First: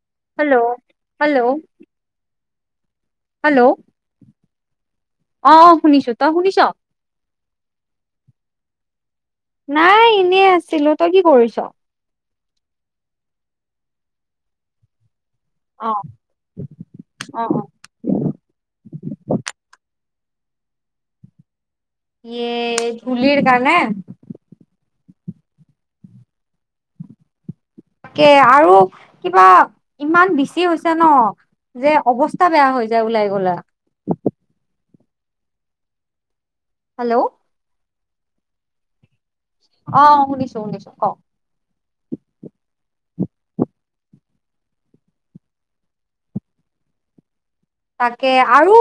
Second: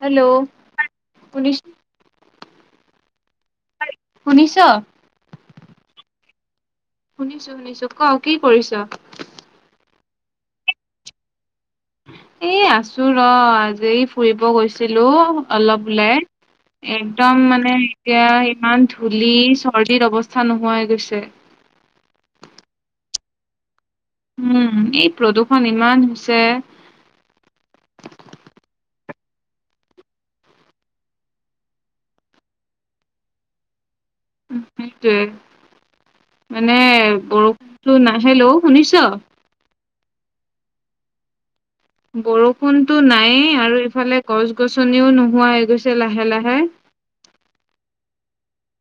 Hello, hello শুনিছোঁ। Hello? শুনিছ? অ' অ' শুনিছোঁ। তই শুনিছ? শুনিছোঁ - শুনিছোঁ। ক', কি কৰিছ? নাই, এনে আছিলোঁ। তই কি কৰিছ? এ আছোঁ ৰ'। আজি ফুৰিব গৈছিলোঁ। অ অলপ ওলাই। একদম অ অ মানে এতিয়া, ইমান ধূলি চৰ্দিত অৱস্থা নোহোৱা হৈ গৈছে। ইয়ে, ধূলিৰ কাৰণে। উম' এই প্ৰদূষণ ইমান হৈছে। তাকে আৰু কিবা ইমান বেছি হৈছে ন? যে অৱস্থা বেয়া হৈ যায় ওলাই গ'লে। সেইটোৱে মানে হেল্ল' বৰষুণটো নাহিলেও শুনিছ? অ' শুনিছোঁ শুনিছোঁ ক? বৰষুণটো নাইয়ে আৰু ইফালে গছ -গছনিও নোহোৱা হৈ গৈছে লাহে লাহে। তাকে আৰু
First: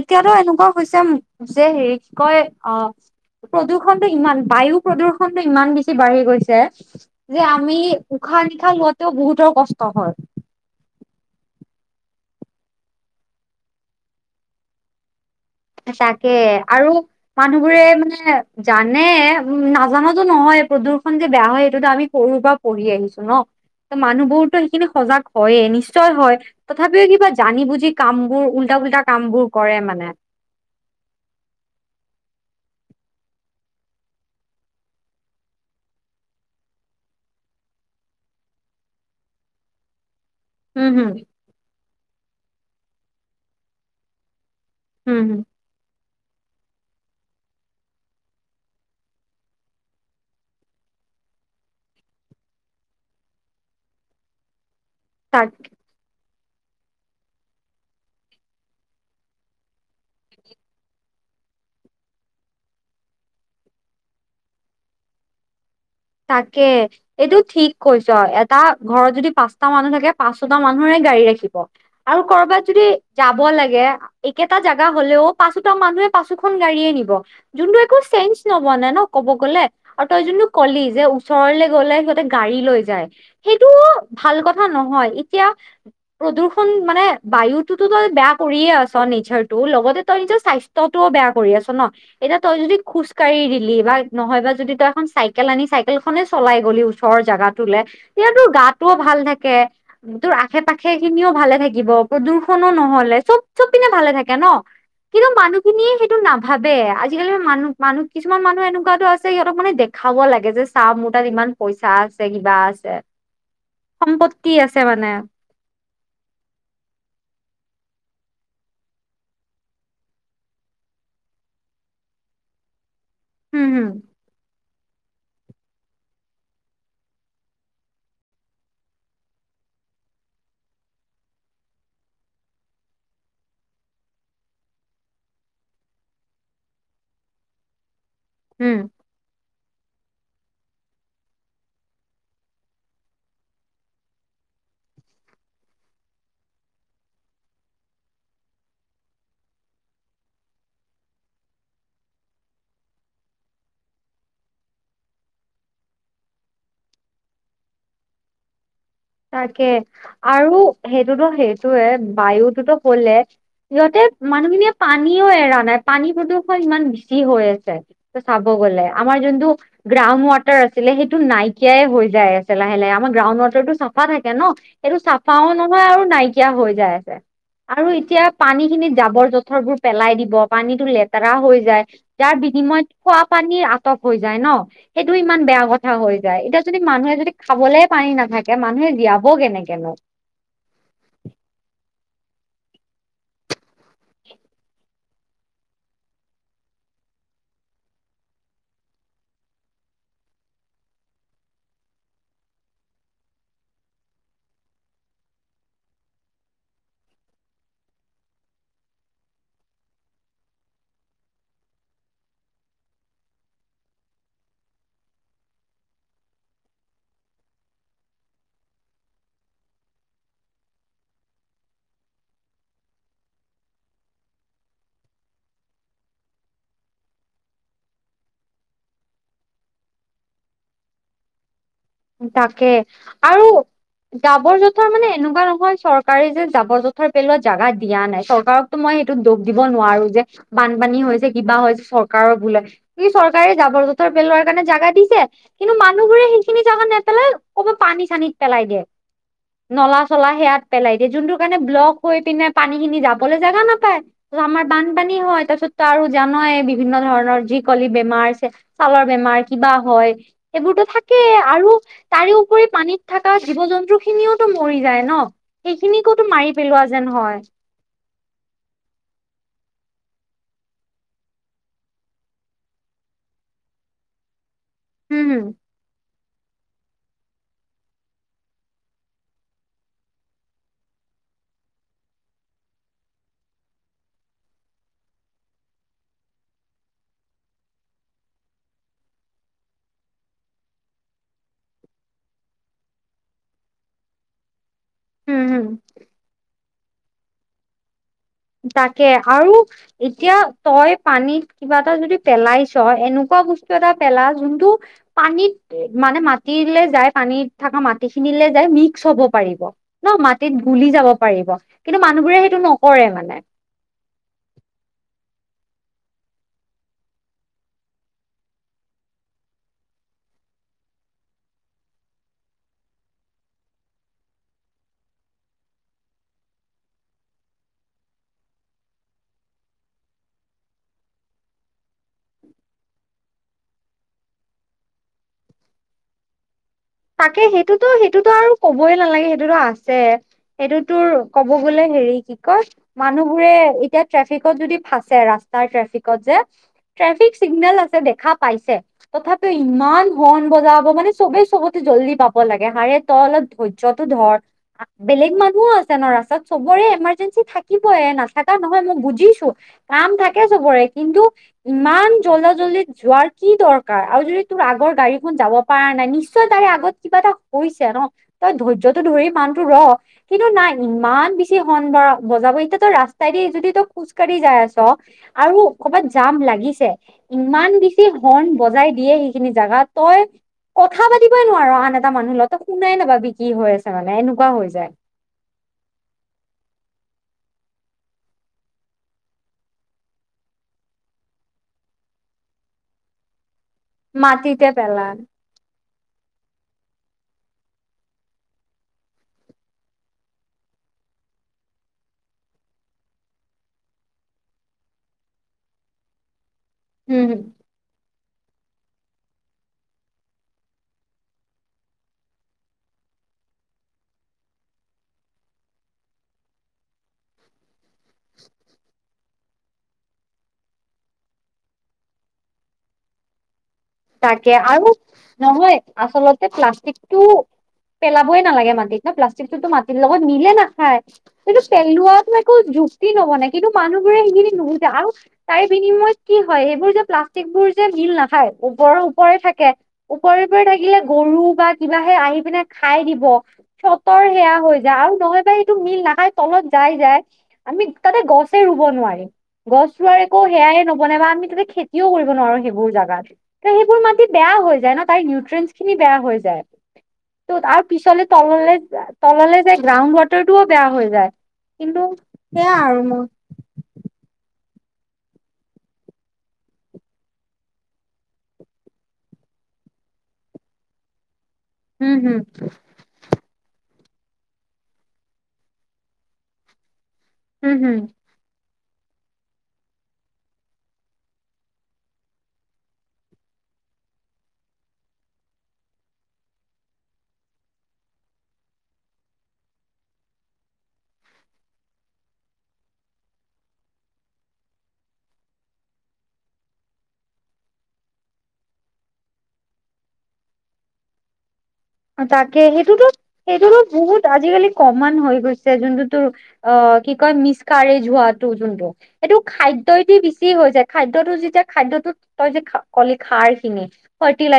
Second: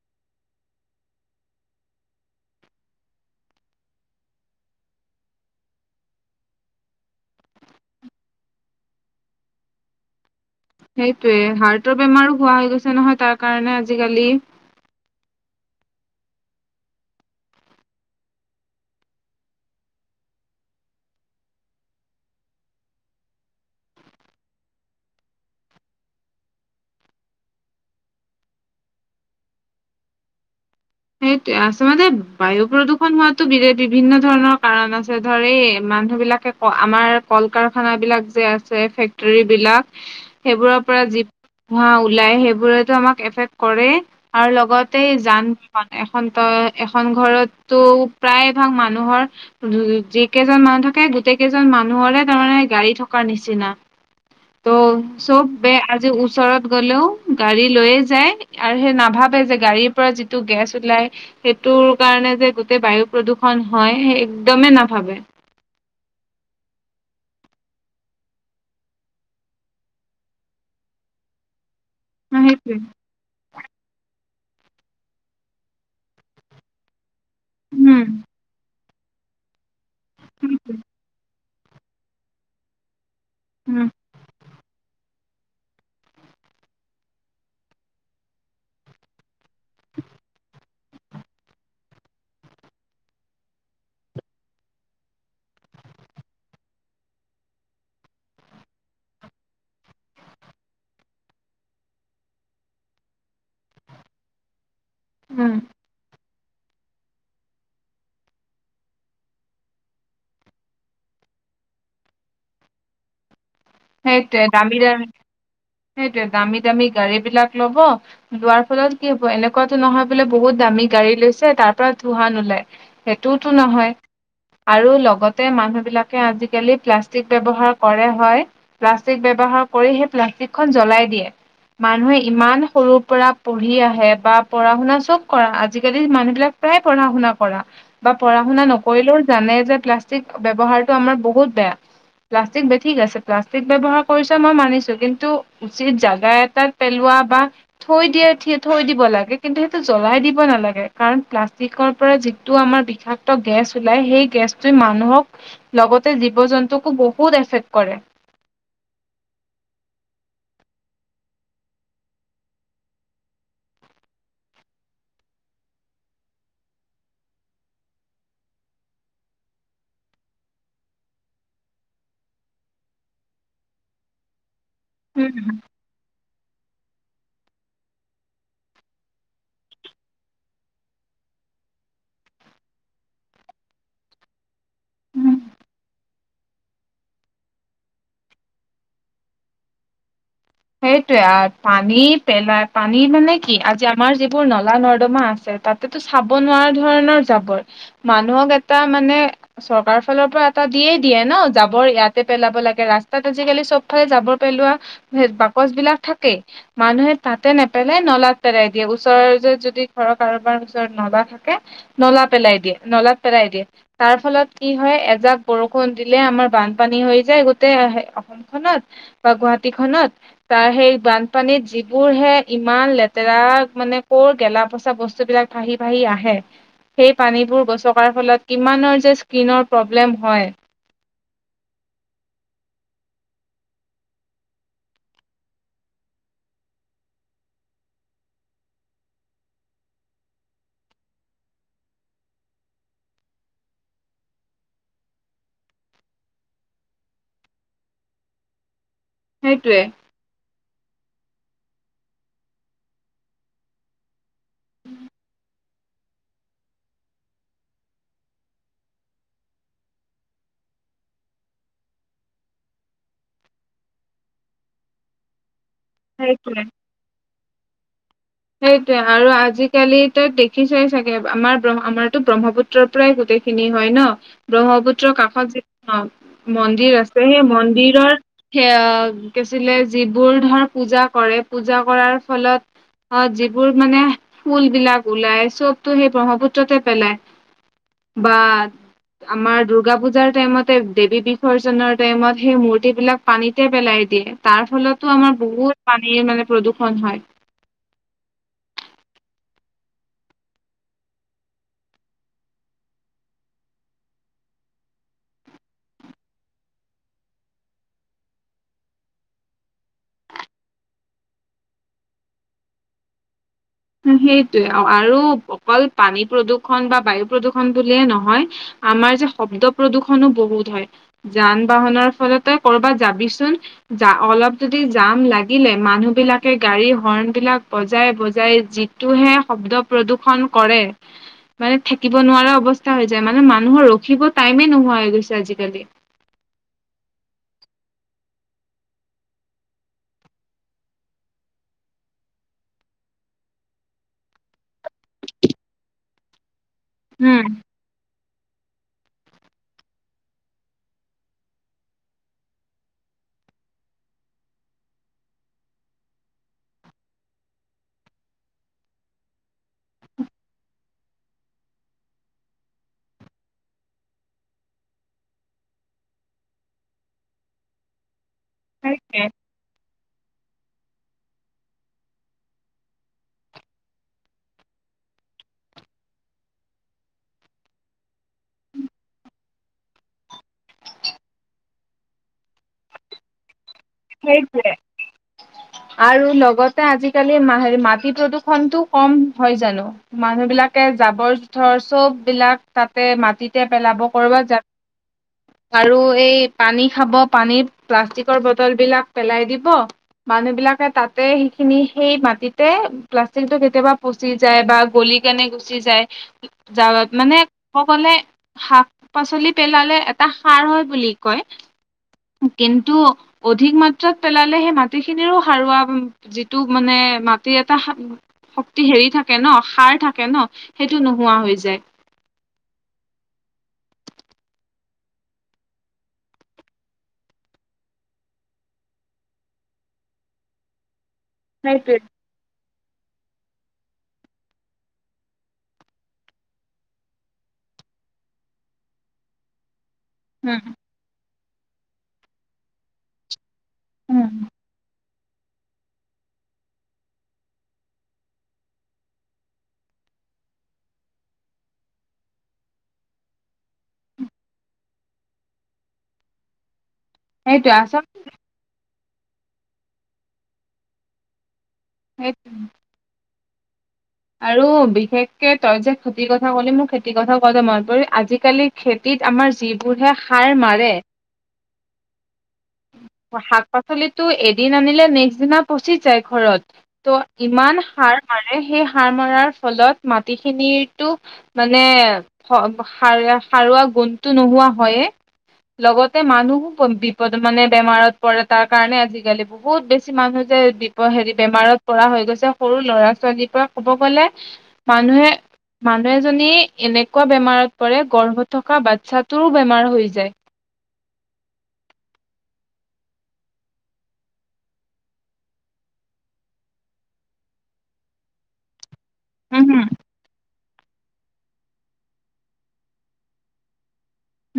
এতিয়াটো এনেকুৱা হৈছে যে হেৰিত কৈ অহ। প্ৰদূষণ টো ইমান বায়ু প্ৰদূষণ টো ইমান বেছি বাঢ়ি গৈছে। যে আমি উশাহ -নিশাহ লোৱাতেও বহুতৰ কষ্ট হয়। সেইটোয়ে হাৰ্টৰ বেমাৰো হোৱা হৈ গৈছে নহয়। তাৰ কাৰণে আজিকালি। হে তাকে আৰু। মানুহবোৰে মানে, জানে উম নাজানাটো নহয় প্ৰদূষণ যে বেয়া হয়। সেইটোতো আমি সৰুৰ পৰা। পঢ়ি আহিছোঁ ন মানুহ বোৰটো সেইখিনি সজাগ হয়‌ য়ে নিশ্চয় হয়। তথাপিও কিবা জানি বুজি কাম বোৰ উল্টা পুল্টা কামবোৰ কৰে মানে। সেইটোৱে আচলতে, বায়ু প্ৰদূষণ হোৱাতো বি বিভিন্ন ধৰণৰ কাৰণ আছে। ধৰ এই মানুহ বিলাকে। অ' আমাৰ কল- কাৰখানা বিলাক যে আছে ফেক্টৰী বিলাক। [unintelligible] সেইবোৰৰ পৰা হম যি, ধোৱা ওলাই সেইবোৰেটো আমাক এফেক্ট কৰে আৰু লগত। গোটেই হম হম যান- বাহন এখন তই এখন ঘৰতটো প্ৰায় ভাগ মানুহৰ। উদ্যগিক' যি কেইজন মানুহ থাকে। গোটেই কেইজন মানুহৰে তাৰমানে গাড়ী থকাৰ নিচিনা। ত তাক চববে। আজি ওচৰত গ'লেও, গাড়ী লৈয়ে যায় আৰু সেই নাভাৱে যে গাড়ীৰ পৰা যি। টো গেছ ওলাই। সেইটোৰ কাৰণে যে গোটেই বায়ু প্ৰদূষন হয়। এ একদমেই নাভাৱে। তাকে। এইটো ঠিক কৈছ এটা ঘৰত যদি পাঁচটা মানুহ থাকে পাঁচটা ছয়টো মানুহৰে গাড়ী ৰাখিব। আৰু অ, কৰবাত সেইটোৱে যদি। যাব লাগে একেটা জগা হলেও পাঁচোটা মানুহে পাঁচোখন গাড়ীয়েই নিব। যোনটো একো উম চেঞ্চ নবনাই ন ক'ব গলে আৰু তই যোনটো সেইটোৱে কলি যে। ওচৰলে গলে সিহঁতে গাড়ী লৈ যায় সেইটো উম ভাল কথা নহয় এতিয়া। প্ৰদূষণ মানে বায়ুটোতো তই বেয়া কৰিয়ে আছ নেচাৰটো লগতে তই নিজৰ স্বাস্থ্যৰ। তইতোও বেয়া কৰি আছ ন এতিয়া তই যদি খোজকাঢ়ি দিলি বা নহয় বা যদি তই এখন চাই চাইকেল আনি চাইকেল খনে চলাই গলি ওচৰৰ জোগাটোলে তেতিয়াতো গাতটোও ভাল থাকে। তোৰ আশে পাশে খিনিও ভালে থাকিব প্ৰদূষনো নহলে চব চব পিনে ভালে থাকে ন। [unintelligible] কিন্তু উম মানুহখিনিয়ে সেইটো নাভাৱে আজিকালি মানুহ মানুহ কিছুমান মানুহ এনেকুৱাতো আছে সিহঁতক মানে দে খাব লাগে যে চা‌ মোৰ তাত ইমান পইচা আছে কিবা আছে। সম্পত্তি আছে মানে। সেইটোয়ে দামী দামী গাড়ী বিলাক লব। যোৱাৰ ফলত কি হ'ব এনেকুৱাতো নহয় বোলে বহুত দামী গাড়ী লৈছে তাৰ পৰা ধোঁৱা নোলাই। সেইটো তো হম হম নহয়। আৰু লগতে মানুহ বিলাকে আজিকালি প্লাষ্টিক ব্যৱহাৰ কৰে হয়। প্লাষ্টিক ব্যৱহাৰ কৰি সেই প্লাষ্টিকখন জ্বলাই দিয়ে। মানুহে ইমান সৰুৰ পৰা পঢ়ি আহে বা পঢ়া শুনা চব কৰা। আজিকালি মানুহ বিলাক প্ৰায় পঢ়া শুনা কৰা। বা পঢ়া শুনা উম নকৰিলেও জানে যে প্লাষ্টিক চিট ব্যৱহাৰটো আমাৰ বহুত বেয়া প্লাষ্টিক বেকি গেছে প্লাষ্টিক ব্যৱহাৰ কৰিছা মই মানিছোঁ কিন্তু উচিত জাগা এটাত পেলোৱা বা থৈ দিয়ে থি থৈ দিব লাগে। কিন্তু সেইটো জ্বলাই দিব নালাগে কাৰণ প্লাষ্টিকৰ পৰা যি টো আমাৰ বিষাক্ত গেছ ওলাই সেই গেছটোই মানুহক লগতে জীৱ জন্তুকো বহুত এফেক্ট কৰে। তাকে আৰু সেইটোতো সেইটোৱে বায়ুটোতো হলে সিহতে মানুহখিনিয়ে পানীও এৰা নাই পানী প্ৰদূষণ ইমান বেছি হৈ আছে। চাব গ'লে আমাৰ যোনটো গ্ৰাউণ্ড ৱাটাৰ আছিলে সেইটো নাইকিয়াই হৈ যায়। আছে লাহে লাহে আমাৰ গ্ৰাউড ৱাটাৰটো চাফা থাকে নো এইটো চাফাও উম নহয় আৰু নাইকিয়া হৈ যাই আছে। আৰু এতিয়া পানী খিনিত জাবৰ জোথৰবোৰ পেলাই দিব। পানীটো লেতেৰা হৈ যায়। যাৰ বিনিময়ত খোৱা পানী আটক হৈ যায় ন। সেইটো উম ইমান বেয়া কথা হৈ যায়। এতিয়া যদি মানুহে যদি খাবলৈ পানী নাথাকে মানুহ দিয়াবো কেনেকেনো সেইটোৱে পানী পেলাই পানী মানে কি আজি আমাৰ যিবোৰ নলা নৰ্দমা আছে তাত সেইটো চাব নোৱাৰা ধৰণৰ জাবৰ মানুহক এটা মানে চৰকাৰৰ ফালৰ পৰা এটা দিয়েই দিয়ে ন যাবৰ ইয়াতে পেলাব লাগে। ৰাস্তাত আজিকালি চব ইফালে যাবৰ পেলোৱা বাকচ বিলাক থাকেই মানুহে তাতে নেপেলাই নলাত পেলাই দিয়ে। ওচৰ য যদি ঘৰৰ কাৰোবাৰ ওচৰত নলা থাকে। নলা পেলাই দিয়ে নলাত পেলাই দিয়ে। তাৰ ফলত কি হয় এজাক বৰষুণ দিলে আমাৰ বানপানী হৈ যায়। গোটেই খনত বা গুৱাহাটী খনতত তাৰ সেই বানপানীত যিবোৰ হে। ইমান লেতেৰা মানে কৰ গেলা পচা বস্ত বিলাক ভাহি ভাহি আহে। সেই পানীবোৰ গচকাৰ ফলত কিমানৰ যে স্কীনৰ প্ৰব্লেম হয়। তাকে আৰু জাবৰ-জোঁথৰ মানে এনেকুৱা নহয়। চৰকাৰে যে জাবৰ-জোঁথৰ পেলোৱা জেগা দিয়া নাই। চৰকাৰক ত মই সেইটোত দোষ দিব নোৱাৰো যে বানপানী হৈছে কিবা হৈছে। চৰকাৰৰ ভুলে যি চৰকাৰে যাবৰ জোথৰ পেলোৱাৰ কাৰণে জাগা দিছে কিন্তু মানুহবোৰে সেইখিনি জাগাত নেপেলাই ক'বা পানী চানীত পেলাই দিয়ে। সেইটোৱে নলা চলা সেয়াত পেলাই দিয়ে যোনটো কাৰণে ব্লক হৈ পিনে পানী খিনি যাবলৈ জোগা নাপায়। ত আমাৰ বানপানী হয় তাৰ পিছতো আৰু জানয়েই বিভিন্ন ধৰণৰ যি কলি বেমাৰ আছে। ছালৰ বেমাৰ কিবা হয়। এইবোৰতো থাকেই আৰু তাৰে উপৰি পানীত থকা জীৱ জন্তু খিনিওতো মৰি যায়। ন সেইখিনিকোতো মাৰি সেইটোৱে পেলোৱা যেন হয়। সেইটৱে আৰু আজিকালি ত দেখিছই চাগে আমাৰ আমাৰতো ব্ৰহ্মপুত্ৰ পুত্ৰৰ পৰাই গোটেইখিনি হয় ন। ব্ৰহ্মপুত্ৰৰ হম হম কাষত যি অ মন্দিৰ আছে সেই মন্দিৰৰ সেয়া গেছিলে যিবোৰ ধৰ পূজা কৰে। পূজা কৰাৰ ফলত অ যিবোৰ মানে ফুল বিলাক ওলাই চবতো সেই ব্ৰহ্মপুত্ৰতে পেলায়। বাট- আমাৰ দূৰ্গা পুজাৰ টাইমতে দেৱী বিসৰ্জনৰ টাইমত সেই মূৰ্তি বিলাক পানীতে পেলাই দিয়ে। তাৰ ফলতো, আমাৰ হম হম বহুত! পানীৰ মানে, প্ৰদূষণ হয়। তাকে! আৰু এতিয়া তই পানীত কিবা এটা যদি পেলাইছ, এনেকুৱা বস্তু এটা পেলা, যোনটো পানীত মানে, মাটিলে যায়, পানীত থকা মাটিখিনিলে যায়, মিক্স হ'ব পাৰিব। ন' মাটিত গুলি যাব পাৰিব। কিন্তু, মানুহবোৰে সেইটো নকৰে মানে। অ' সেইটোৱে! আৰু অকল পানী প্ৰদূৰ্ষণ বা বায়ু প্ৰদূষণ বুলিয়ে নহয়, আমাৰ যে, শব্দ প্ৰদূৰ্ষণো বহুত হয়। যান-বাহনৰ ফলতেই, কৰ'বাত যাবিচোন? যা অলপ যদি যাম লাগিলে, মানুহ বিলাকে গাড়ী হৰ্ণ বিলাক বজাই-বজাই যিটোহে শব্দ প্ৰদূষণ কৰে! মানে, থাকিব নোৱাৰা অৱস্থা হৈ যায়। মানে, মানুহৰ ৰখিব টাইমে নোহোৱা হৈ গৈছে, আজি কালি। তাকে! সেইটোতো, সেইটোতো আৰু ক'বই নালাগে! সেইটোতো আছে। এইটো, তোৰ ক'ব গ'লে, সেৰি কি কয়! মানুহবোৰে, এতিয়া ট্ৰেফিকত যদি ফাচে, ৰাস্তাৰ ট্ৰেফিকত যে, ট্ৰেফিক উম চিগনেল আছে, দেখা পাইছে! তথাপিও ইমান হৰ্ণ বজাব মানে! চবে চব জলদি পাব লাগে। আৰে, তই অলপ ধৈৰ্য্যটো ধৰ! বেলেগ মানুহো আছে ন' ৰাস্তাত। চবৰে, এমাৰ্জেঞ্চি থাকিবয়ে, নাথাকা নহয়, মই বুজিছোঁ! কাম থাকে, চবৰে। কিন্তু, ইমান জলদা-জলদিত যোৱাৰ কি দৰকাৰ? আৰু যদি তোৰ, আগৰ গাড়ীখন যাব পাৰা নাই। নি নিশ্চয়! তাৰে আগত কিবা এটা হৈছে ন'? তই ধৈৰ্য্যটো সেইটোৱে ধৰি মানুহটো ৰ'। কিন্তু, নাই। ইমান বেছি হৰ্ণ ব বজাব! এতিয়া তই, ৰাস্তাই দি যদি, তই খোজ কাঢ়ি যাই আছ। আৰু ক'ৰবাত যাম লাগিছে। ইমান বেছি হৰ্ণ বজাই দিয়ে, সেইখিনি জোগাত! তই কথা পাতিবই নোৱাৰ আন এটা মানুহ লগত। তই শুনাই নাপাবি, কি হৈ আছে মানে, এনেকুৱা সেইটোৱে হৈ যায়। আৰু লগতে, আজিকালি মা মাটি প্ৰদূৰ্ষণটো কম! হয় জানোঁ? মানুহ বিলাকে জাবৰ-জোঁথৰ চব বিলাক, তাতে মাটিত কেতিয়া, পেলাব ক'ৰবাত মাটিতে পেলা আৰু এই পানী খাব, পানীত প্লাষ্টিকৰ বটল বিলাক পেলাই দিব। মানুহ বিলাকে তাতে, সেইখিনি সেই মাটিতে, প্লাষ্টিকটো কেতিয়াবা প চি গুচি যায় বা গলি কেনে গুচি যায়। [inaudible] [unintelligible] উম মানে, সকলে, শাক-পাচলি পেলালে, এটা সাৰ হয় বুলি কয়। কিন্তু, অধিক মাত্ৰাত পেলালে, সেই মাটিখিনিৰো সাৰুৱা, যিটো মানে, মা কি এটা শক্তি সেৰি থাকে ন', সাৰ থাকে ন'! সেইটো নোহোৱা হৈ যায়। তাকে! আৰু নহয়, আচলতে প্লাষ্টিকটো পেলাবই নালাগে মাটিত। ন' প্লাষ্টিকটোতো মাটিৰ লগত মিলে নাখায়। সেইটো, সেইটোৱে পেলোৱাতো একো যুক্তি নবনে। কিন্তু, মানুহবোৰে সেইখিনি নুবুজে আৰু তাৰে, বিনিময়ত কি হয়! এইবোৰ যে, প্লাষ্টিক বোৰ যে মিল নাখায়। ওপৰৰ ওপৰে থাকে, ওপৰে-ওপৰে উম থাকিলে, গৰু বা কিবাহে আহি পিনে খাই দিব, ফ্লতৰ উম, সেয়া হৈ যায়। আৰু নহয় বা টো মিল নাখাই, তলত যাই-যাই। আমি, তাতে গছে ৰোব নোৱাৰিম। গছ ৰোৱাৰ একো সেয়াই নবনে বা আমি তাতে, খেতিও কৰিব নোৱাৰোঁ, সেইবোৰ জাগাত। ত' সেইবোৰ মাটিত বেয়া হৈ যায় ন! তাৰ নিউট্ৰেনচ খিনি বেয়া হৈ যায়। ত' সেইটোৱে তাৰ আচলতে পিছলে তললে, তললে যায় গ্ৰাউণ্ড ৱাটাৰটোও বেয়া হৈ যায়। কিন্তু সেইটোৱে সেয়া আৰু মোৰ। আৰু বিশেষকে তই যে খেতিৰ কথা কলি মোৰ খেতিৰ কথা কোৱাতে মন পৰিল আজিকালি খেতিত আমাৰ যিবোৰহে খাৰ মাৰে হুম হুম। অ' শাক-পাচলিটো এদিন আনিলে নেক্সট দিনা পচি যায় ঘৰত। ত' হম ইমান হম। সাৰ মাৰে সেই সাৰ মৰাৰ ফলত মাটিখিনিটো মানে স-সাৰ-সাৰুৱা গুণটো নোহোৱা হ‌ইয়ে লগতে মানুহো বি-বিপদ মানে বেমাৰত পৰে তাৰ কাৰণে আজি-কালি বহুত বেছি মানুহ যে দি- ত' হেৰি বেমাৰত পৰা হৈ গৈছে সৰু ল'ৰা-ছোৱালীৰ পৰা ক'ব গলে- মানুহে মানুহ এজনী এনেকুৱা বেমাৰত পৰে গৰ্ভত থকা বাচ্ছাটোৰো বেমাৰ হৈ যায়। তাকে, সেইটোতো সেইটোতো বহুত আজি-কালি কমন হৈ গৈছে যোনটো তোৰ অ' কি কয় মিছ কাৰেজ যোৱাটো যোনটো। এইটো উম হুম, খাদ্যই'দি বেছি হৈ যায়, খাদ্যটো যেতিয়া খাদ্যটো তই যে কলি খাৰ খিনি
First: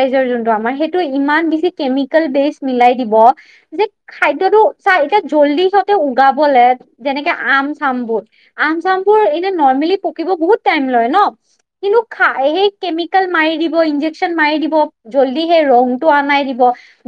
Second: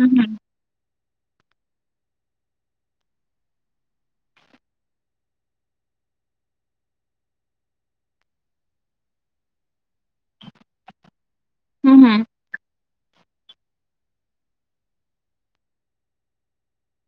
উম হুম, যোনটো আমাৰ সেইটোৱে ইমান বেছি কেমিকেল বেছ মিলাই দিব যে খাদ্যটো, চা- এতিয়া জল্দিচতে উগাবলে যেনেকে আম-চাম বোৰ আম-চামবোৰ এনে নৰ্মেলি পকিব বহুত টাইম লয় ন, উম কিন্তু হুম। খা সেই কেমিকেল মাৰি দিব, ইন্জেকচন মাৰি দিব, জল্দি সেই ৰংটো আনাই দিব।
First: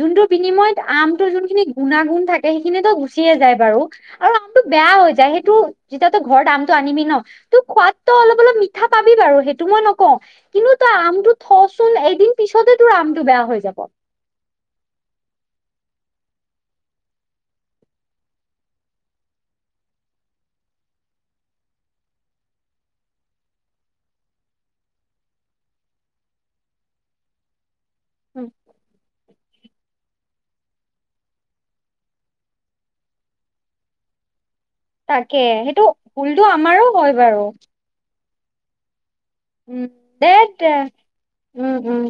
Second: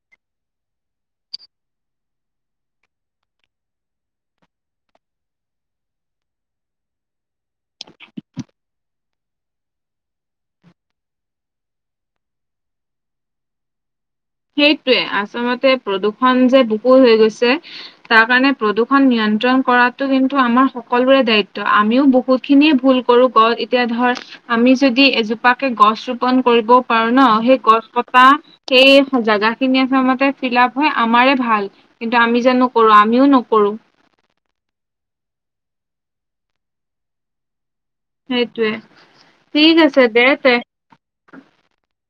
যোনটোৰ বিনিময়ত আমটোৰ যোনখিনি গুণাগুণ থাকে সেইখিনিতো গুচিয়ে যায় বাৰু। আৰু আমটো বেয়া হৈ যায় সেইটো যেতিয়া তই ঘৰত আমটো আনিবি ন' ত' খোৱাতটো অলপ-অলপ মিঠা পাবি বাৰু, সেইটো মই নকওঁ কিন্তু তই আমটো থ'চোন একদিন পিছতে তোৰ আমটো বেয়া হৈ যাব। সেইটোৱে, আচলতে প্ৰদূষণ যে বহু হৈ গৈছে তাৰ কাৰণে প্ৰদূষণ নিয়ন্ত্ৰণ কৰাটো কিন্তু আমাৰ সকলোৰে দায়িত্ব, আমিও বহুত- খিনি ভুল কৰো গ' এতিয়া ধৰ আমি যদি এজোপাকে গছ ৰোপন কৰিব‌ও পাৰো ন, সেই গছ কটা উম, সেই জাগা খিনি আছ মতে ফিলাপ হয় আমাৰে ভাল, কিন্তু আমি যে নকৰো, আমিও নকৰো। তাকে, সেইটো পুলটো আমাৰো হয় বাৰু। সেইটোৱে। উম্ ধেৎতে, উম, উম।